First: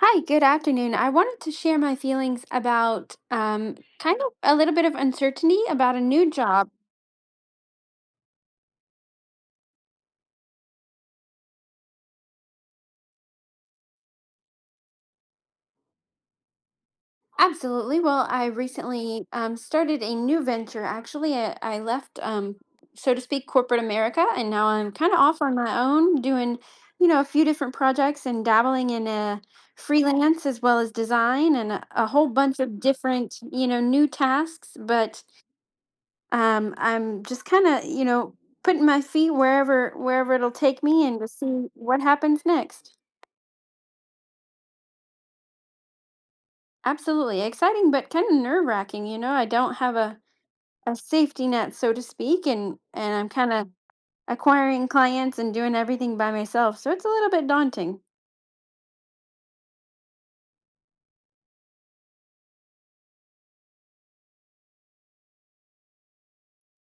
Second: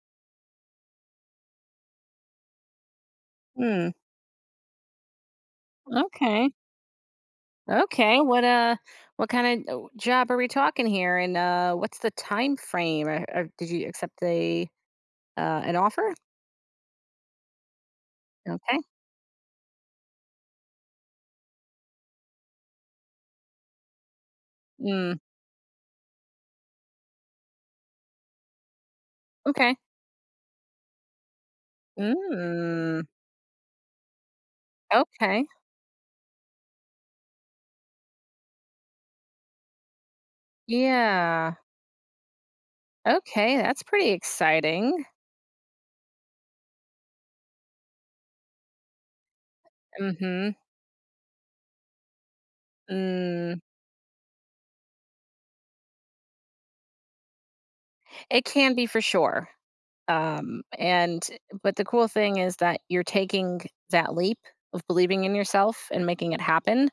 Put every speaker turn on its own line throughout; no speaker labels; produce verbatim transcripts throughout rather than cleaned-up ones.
Hi, good afternoon. I wanted to share my feelings about um,
Hmm.
kind of a little bit of uncertainty about a new
Okay.
job.
Okay. What uh what kind of job are we talking here, and uh what's the time frame? Or, or did you accept a uh an offer?
Absolutely. Well, I
Okay.
recently um, started a new venture. Actually, I, I left, um, so to speak, corporate America, and now I'm kind
Mm.
of off on my own doing, you know, a few different projects and dabbling in a
Okay.
freelance as well as design and a, a whole bunch of
Mm.
different, you know, new tasks. But
Okay.
um I'm just kind of you know putting my feet wherever wherever it'll take me and just
Yeah.
see what happens next.
Okay, that's pretty exciting.
Absolutely exciting, but kind of nerve wracking. you know I don't have a,
Mhm.
a safety net, so to speak, and and I'm kind
Mm.
of acquiring clients and doing everything by myself, so it's a little bit daunting.
It can be for sure. Um and but the cool thing is that you're taking that leap of believing in yourself and making it happen.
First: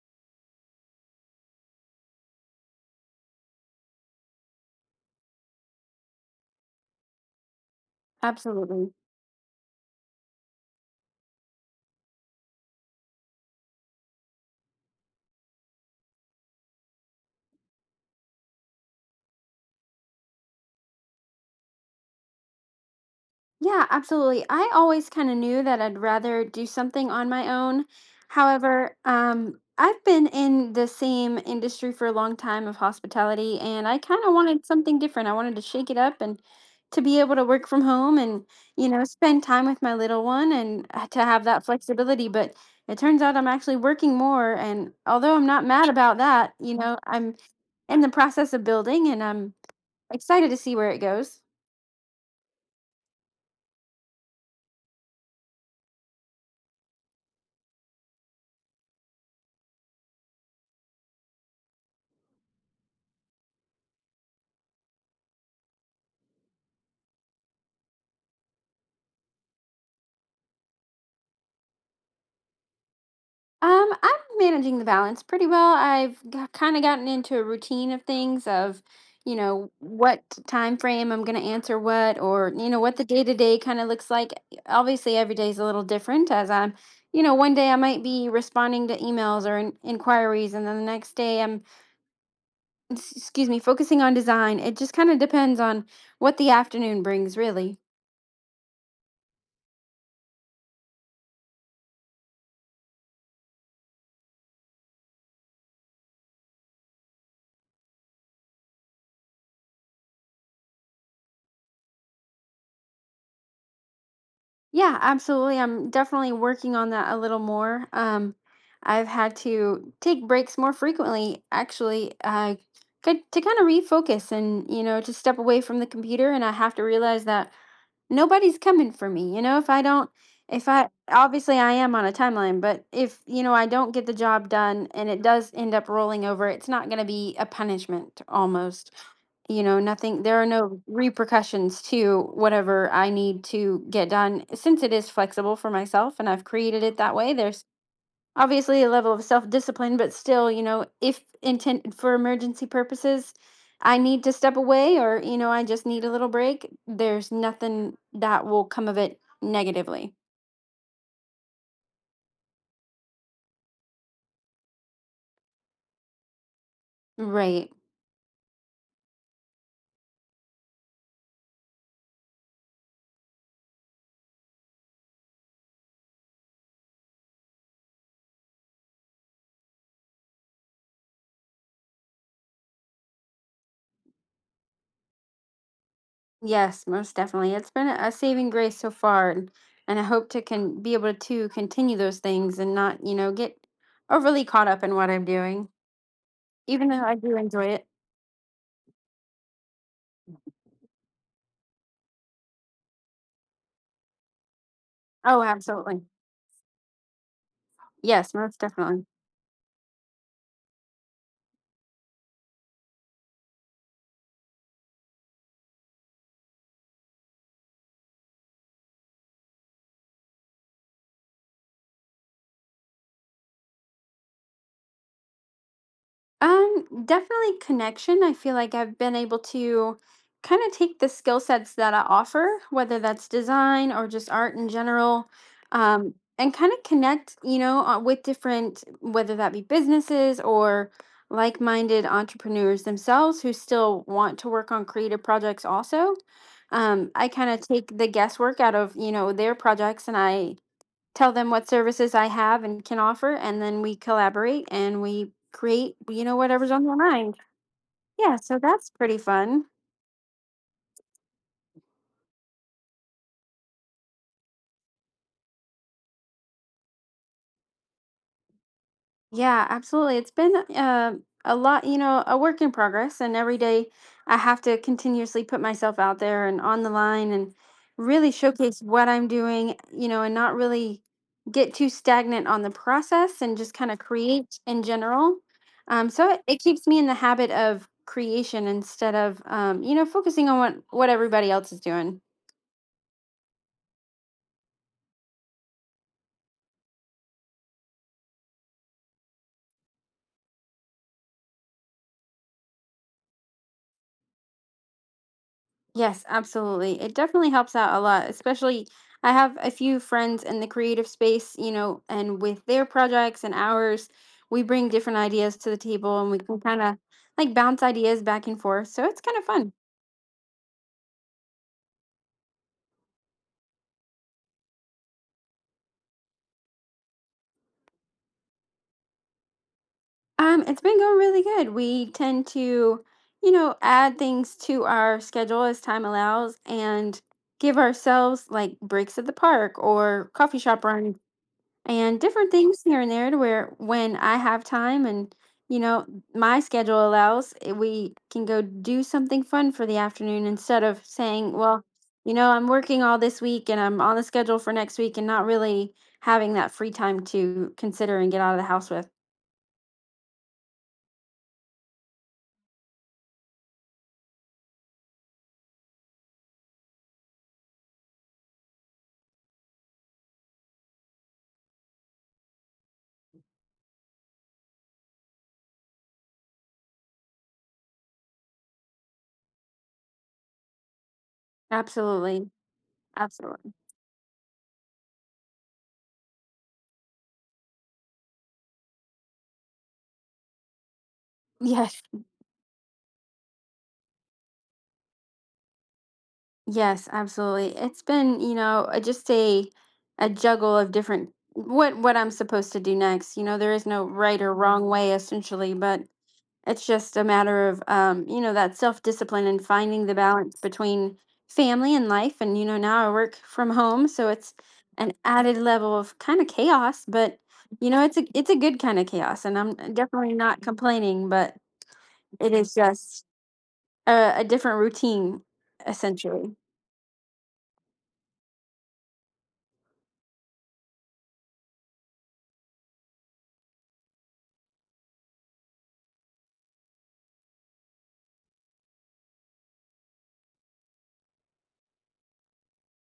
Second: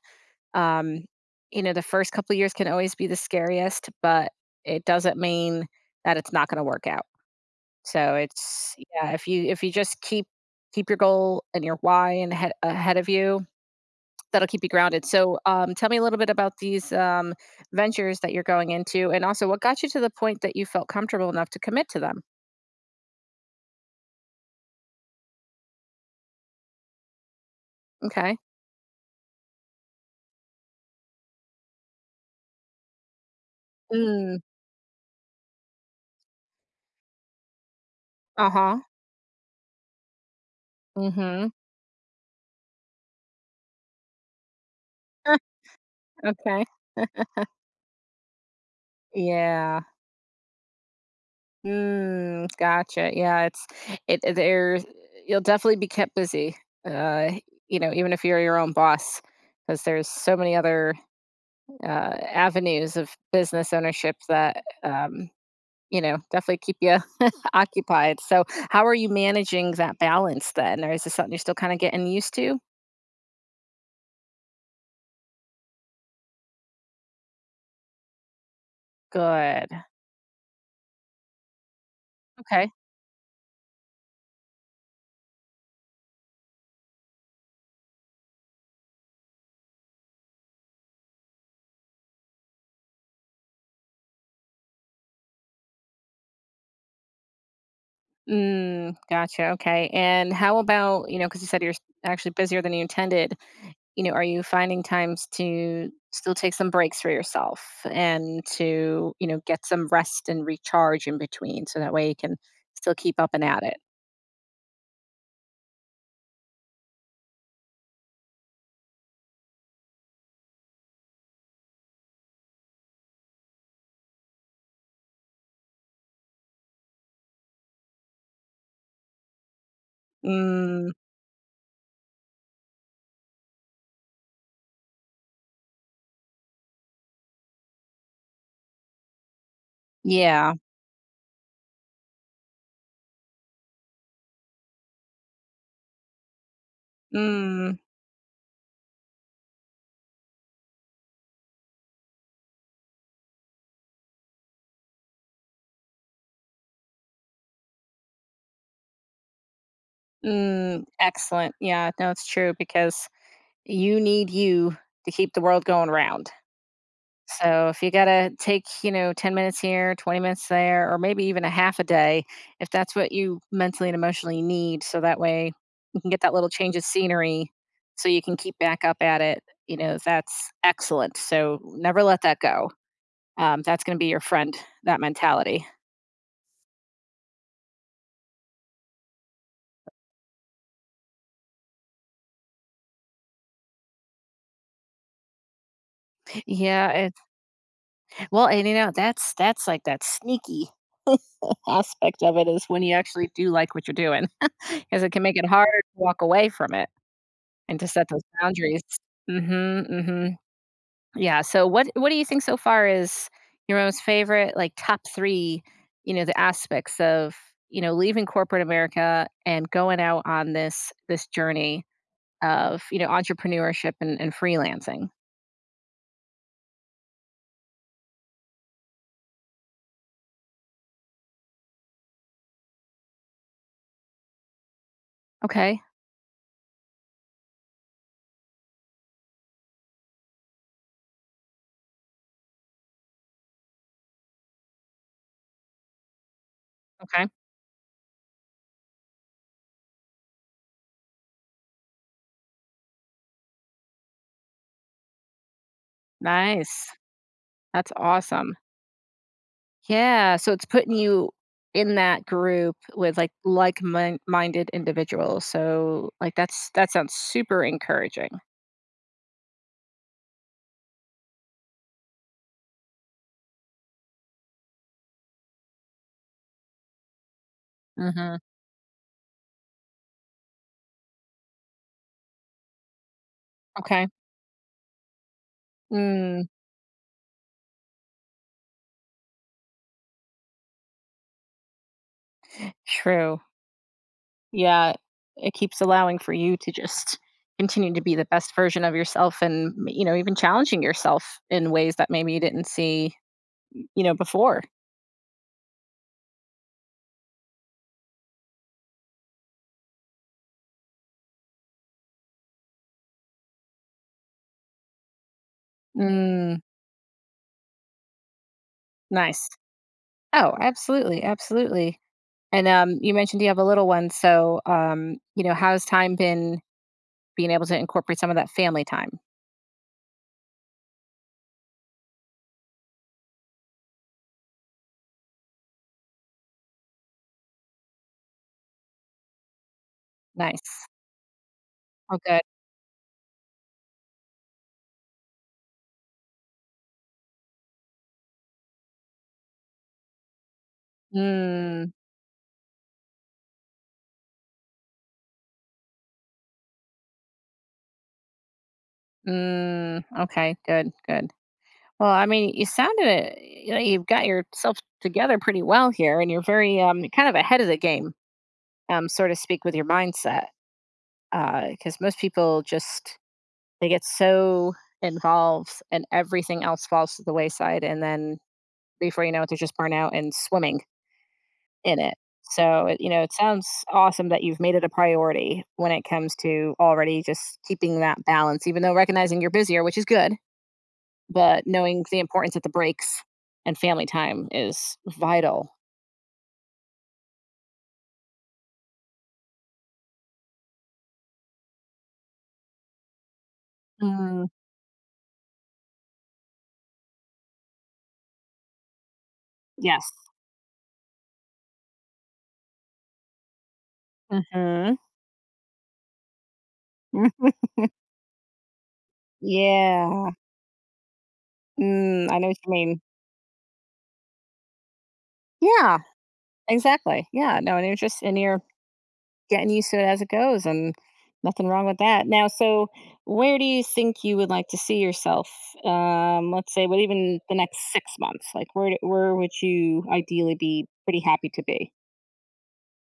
Um, you know, the first couple of years can always be the scariest, but it doesn't mean that it's not going to work out. So it's
Absolutely.
yeah, if you if you just keep keep your goal and your why and ahead, ahead of you, that'll keep you grounded. So um, tell me a little bit about these um, ventures that you're going into, and also what got you to the point that you felt comfortable enough to commit to them.
Yeah, absolutely. I always kind of knew that I'd rather do something on my own.
Okay.
However, um, I've been in the same industry for a long time of hospitality, and I kind of
Mm,
wanted something different. I wanted to shake it up and to be able to work from home and,
uh huh.
you know, spend time with my little one and uh,
Mm
to have
hmm.
that flexibility. But it turns out I'm actually working more. And although I'm not mad about that,
Okay.
you know, I'm in the process of building, and I'm
Yeah.
excited to see where it goes.
Mm, gotcha. Yeah, it's it it- there you'll definitely be kept busy. Uh, you know, even if you're your own boss, because there's so many other uh, avenues of business ownership that um, you know, definitely keep you occupied. So, how are you managing that balance then? Or is this something you're still kind of getting used to?
Um, I'm managing the balance pretty well. I've kind of gotten into a routine of things of, you
Good.
know, what time frame I'm going to answer what, or, you
Okay.
know, what the day to day kind of looks like. Obviously, every day is a little different, as I'm, you know, one day I might be responding to emails or in- inquiries, and then the next day I'm, s- excuse me, focusing on design. It just kind of depends on what the afternoon brings, really.
Mm, gotcha. Okay. And how about, you know, because you said you're actually busier than you intended, you know, are you finding times to still take some breaks for yourself and to, you know, get some rest and recharge in between so that way you can still keep up and at it?
Yeah, absolutely. I'm definitely working on that a little more. Um, I've had to take breaks more frequently, actually, uh, good- to kind of refocus and, you know, to step away from the computer. And I have to realize that nobody's coming for me. You know if I don't, if I,
Mm,
obviously I am on a timeline, but if you know I don't get the job done and it does end up rolling over, it's not going to be a punishment almost. You know nothing, there are
yeah.
no repercussions to whatever I need to get done, since it is flexible for myself and I've created it that way. There's
Mm,
obviously a level of self-discipline, but still you know if intended for emergency purposes, I need to step away, or you know I just need a little break. There's nothing that will come of it negatively.
mm, excellent. Yeah, no, it's true because you need you to keep the world going round. So
Right.
if you gotta take, you know, ten minutes here, twenty minutes there, or maybe even a half a day, if that's what you mentally and emotionally need, so that way you can get that little change of scenery, so you can keep back up at it, you know, that's excellent. So never let that go. Um, that's gonna be your friend, that mentality.
Yes, most definitely. It's been a saving grace so far, and, and I hope to can be able to continue those things and not you know get overly caught up in what I'm doing, even
Yeah,
though
it,
I do enjoy it.
well, and you know, that's that's like that sneaky aspect of it is when you actually do like what you're doing, doing, because it can make
Oh,
it harder to
absolutely.
walk away from it. And to set those
Yes, most
boundaries.
definitely.
Mhm, mhm. Yeah, so what what do you think so far is your most favorite, like, top three, you know, the aspects of, you know, leaving corporate America and going out on this this journey of, you know, entrepreneurship, and and freelancing?
Um, definitely connection. I feel like I've been able to kind of take the skill sets that I offer, whether that's design or just art in general,
Okay,
um, and kind of connect, you know, uh, with different, whether that be businesses or like-minded entrepreneurs themselves who still want to work on creative projects also. Um,
okay.
I kind of take the guesswork out of, you know, their projects, and I tell them what services I have and can offer, and then we collaborate and we create, you know, whatever's on
Nice.
their mind.
That's
Yeah,
awesome.
so that's pretty fun.
Yeah, so it's putting you in that group with, like, like-min minded individuals, so, like, that's that sounds super encouraging.
Yeah, absolutely. It's been uh, a lot, you know, a work in progress, and every day I have to continuously put myself out there and on the line and really
Mhm.
showcase what I'm doing, you know, and not really get too stagnant on the process and just kind of
Okay.
create in general. Um, so it,
Mm,
it keeps me in the habit of creation instead of, um, you know, focusing on what what everybody else is doing.
true. Yeah, it keeps allowing for you to just continue to be the best version of yourself and, you know, even challenging yourself in ways that maybe you didn't see, you know, before.
Yes, absolutely. It definitely helps out a lot, especially I have a few friends in the creative space, you know, and with their projects and ours, we bring different ideas to the table and we
Mm,
can kind of like bounce ideas back and forth. So it's kind of
nice.
fun.
Oh, absolutely, absolutely. And um, you mentioned you have a little one, so um, you know, how's time been being able to incorporate some of that family time?
Um, it's been going really good. We tend to, you know, add things to our schedule as time allows, and give ourselves like breaks at the park or coffee shop
Nice.
runs
Oh,
and
good.
different things here and there, to where when I have time and you know my schedule allows, eh, we can go do something fun for the afternoon, instead of saying, well,
Mm,
you know I'm working all this week and I'm on the schedule for next week and not really having that free time to consider and get out of the house with.
mm, okay, good, good. Well, I mean, you sounded it. You know, you've got yourself together pretty well here, and you're very um, kind of ahead of the game, um, so to speak, with your mindset. Because most people just they get so involved, and everything else falls to the wayside, and then before you know it, they're just burnt out and swimming in it.
Absolutely.
So it- you know, it sounds
Absolutely.
awesome that you've made it a priority when it comes to already just keeping that balance, even though recognizing you're busier, which is good, but
Yes.
knowing the importance that the breaks and family time is vital.
Yes, absolutely. It's been, you know a- just a a juggle of different what what I'm supposed to do next. You know there is no right
Mm.
or wrong way, essentially, but it's just a matter of, um, you know, that self discipline and
Yes.
finding the balance between family and life. And, you know, now I work from home, so
Mhm.
it's
Mhm.
an added level of kind of chaos. But you know, it's a it's a good kind of chaos, and I'm
Yeah.
definitely not complaining. But
Mm, I know
it
what you
is
mean.
just a, a different routine,
Yeah,
essentially.
exactly. Yeah, no, and you're just and you're getting used to it as it goes, and nothing wrong with that. Now, so where do you think you would like to see yourself? Um, let's say, what even the next six months? Like, where do- where would you ideally be pretty happy to be?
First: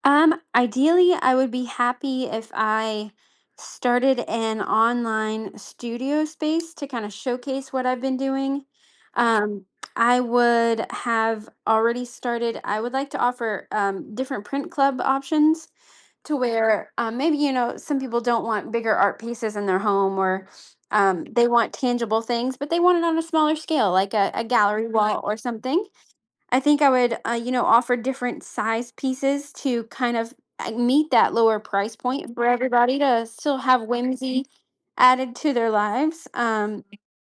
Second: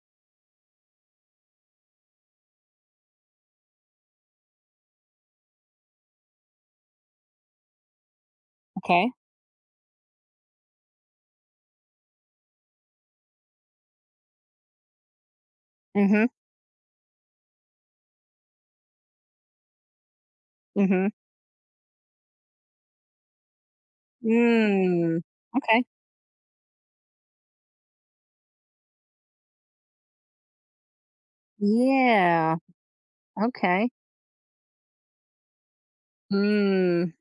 Um, ideally, I would be happy if I started an online studio space to kind of showcase what I've been doing.
Okay.
Um, I would have already started. I would like to offer um, different print club options,
Mm-hmm.
to where um, maybe, you know, some people don't want bigger art pieces in their home, or
Mm-hmm.
um, they want tangible things, but they want it on a smaller scale, like a, a gallery, right,
Mm.
wall or something.
Okay.
I think I would, uh, you know, offer different size pieces to kind of uh, meet that lower price point for
Yeah.
everybody to still have
Okay.
whimsy added to their lives. Um,
Mm,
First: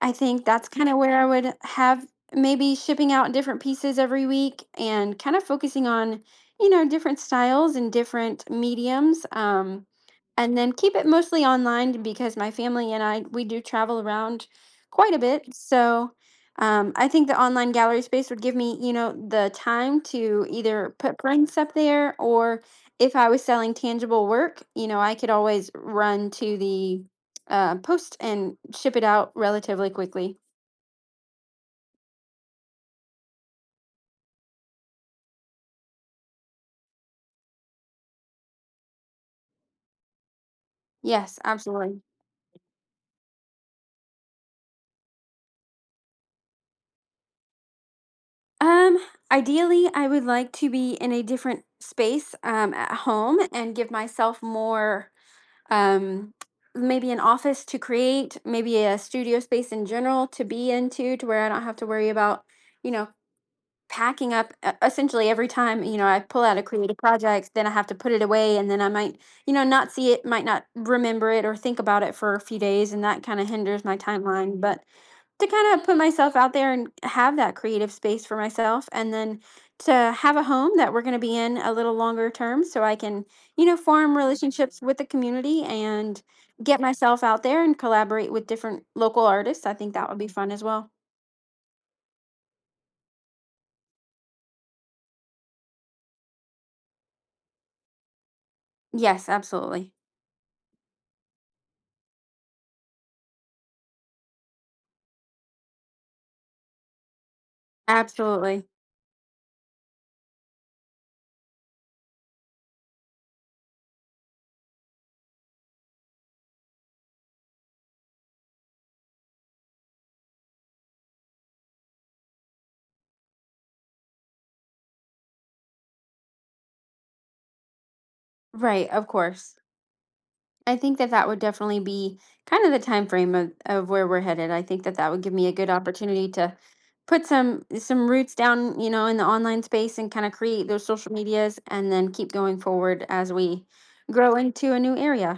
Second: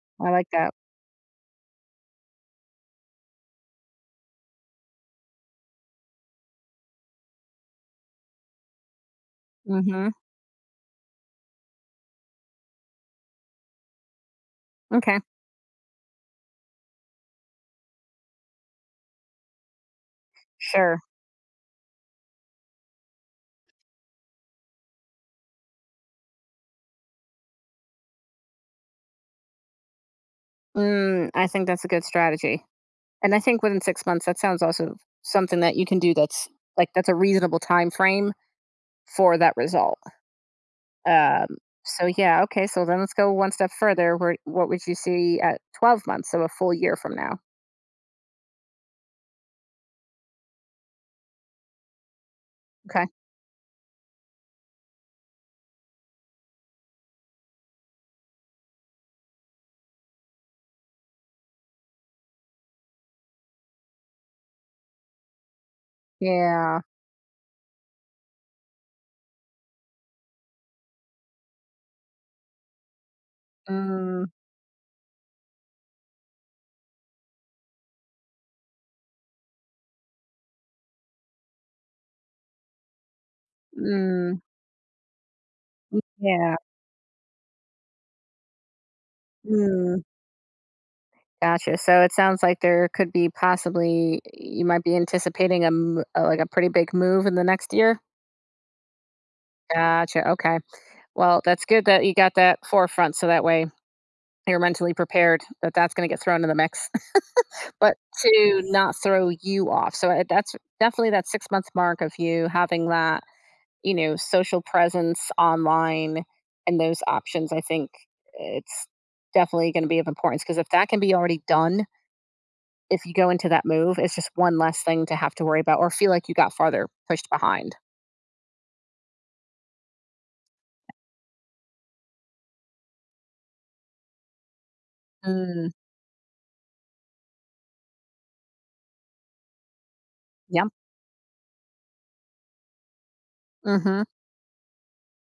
I
I
think
like
that's
that.
kind of where I would have, maybe shipping out different pieces every week and kind of focusing on, you know, different styles and different mediums. Um,
Mhm.
and then keep it mostly online, because my family and I, we do travel around quite
Okay.
a bit. So um, I think the online gallery space would give me, you know, the time to either
Sure.
put prints up there, or if I was selling tangible work, you know, I could always run to the uh, post and ship it out relatively quickly.
Mm, I think that's a good strategy. And I think within six months that sounds also something that you can do that's like that's a reasonable time frame for that result.
Yes,
Um
absolutely.
so yeah, okay. So then let's go one step further. Where what would you see at twelve months, so a full year from now?
Um, Ideally, I would like to be in a different space um, at
Okay.
home and give myself more, um, maybe an office to create, maybe a studio space in general to be into, to where I don't have to worry about, you know, packing up uh, essentially every time. you know I pull out a
Yeah.
creative project, then I have to put it away, and then I might you know not see it, might not remember it or think about it for a few days, and that kind of hinders my
Mm,
timeline. But to kind of put myself out there and have that creative space for myself, and then to have a home that we're going to be in a little longer term, so I can you know form
mm,
relationships with the community and
yeah.
get myself out there and collaborate with different local artists. I think
Mm.
that would be fun as well.
Gotcha. So it sounds like there could be possibly you might be anticipating a m- a- like a pretty big move in the next year.
Yes, absolutely.
Gotcha. Okay. Well, that's good that you got that forefront, so that way you're mentally prepared that that's going to get thrown in the mix, but to
Absolutely.
not throw you off. So uh, that's definitely that six month mark of you having that, you know, social presence online and those options. I think it's definitely going to be of importance because if that can be already done, if you go into that move, it's just one less thing to have to worry about or feel like you got farther pushed behind.
Right, of course. I think that that would definitely be kind of the time frame of, of where we're headed. I think that that would give me a
Mm.
good opportunity to put some some roots down, you know, in the online space, and kind of create
Yep.
those social medias and then keep going forward as we
Mhm.
grow into a new area.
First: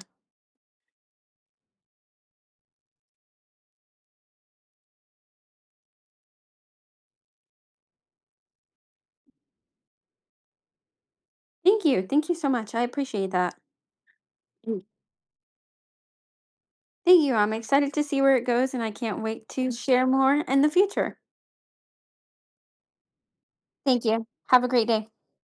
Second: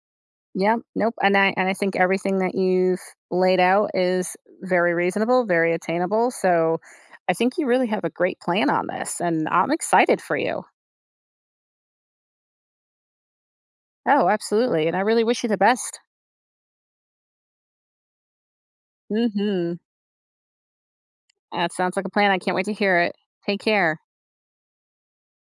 Yep. Nope. And I and I think everything that you've laid out is very reasonable, very attainable. So I think you really have a great plan on this and I'm excited for you.
Thank you. Thank you so much. I appreciate that.
Oh,
Mm.
absolutely. And I really wish you the best.
Thank you. I'm excited to see where it goes and I can't wait to
Mhm.
share more in the future.
That sounds like a plan. I can't wait to hear it. Take care.
Thank you. Have a great day.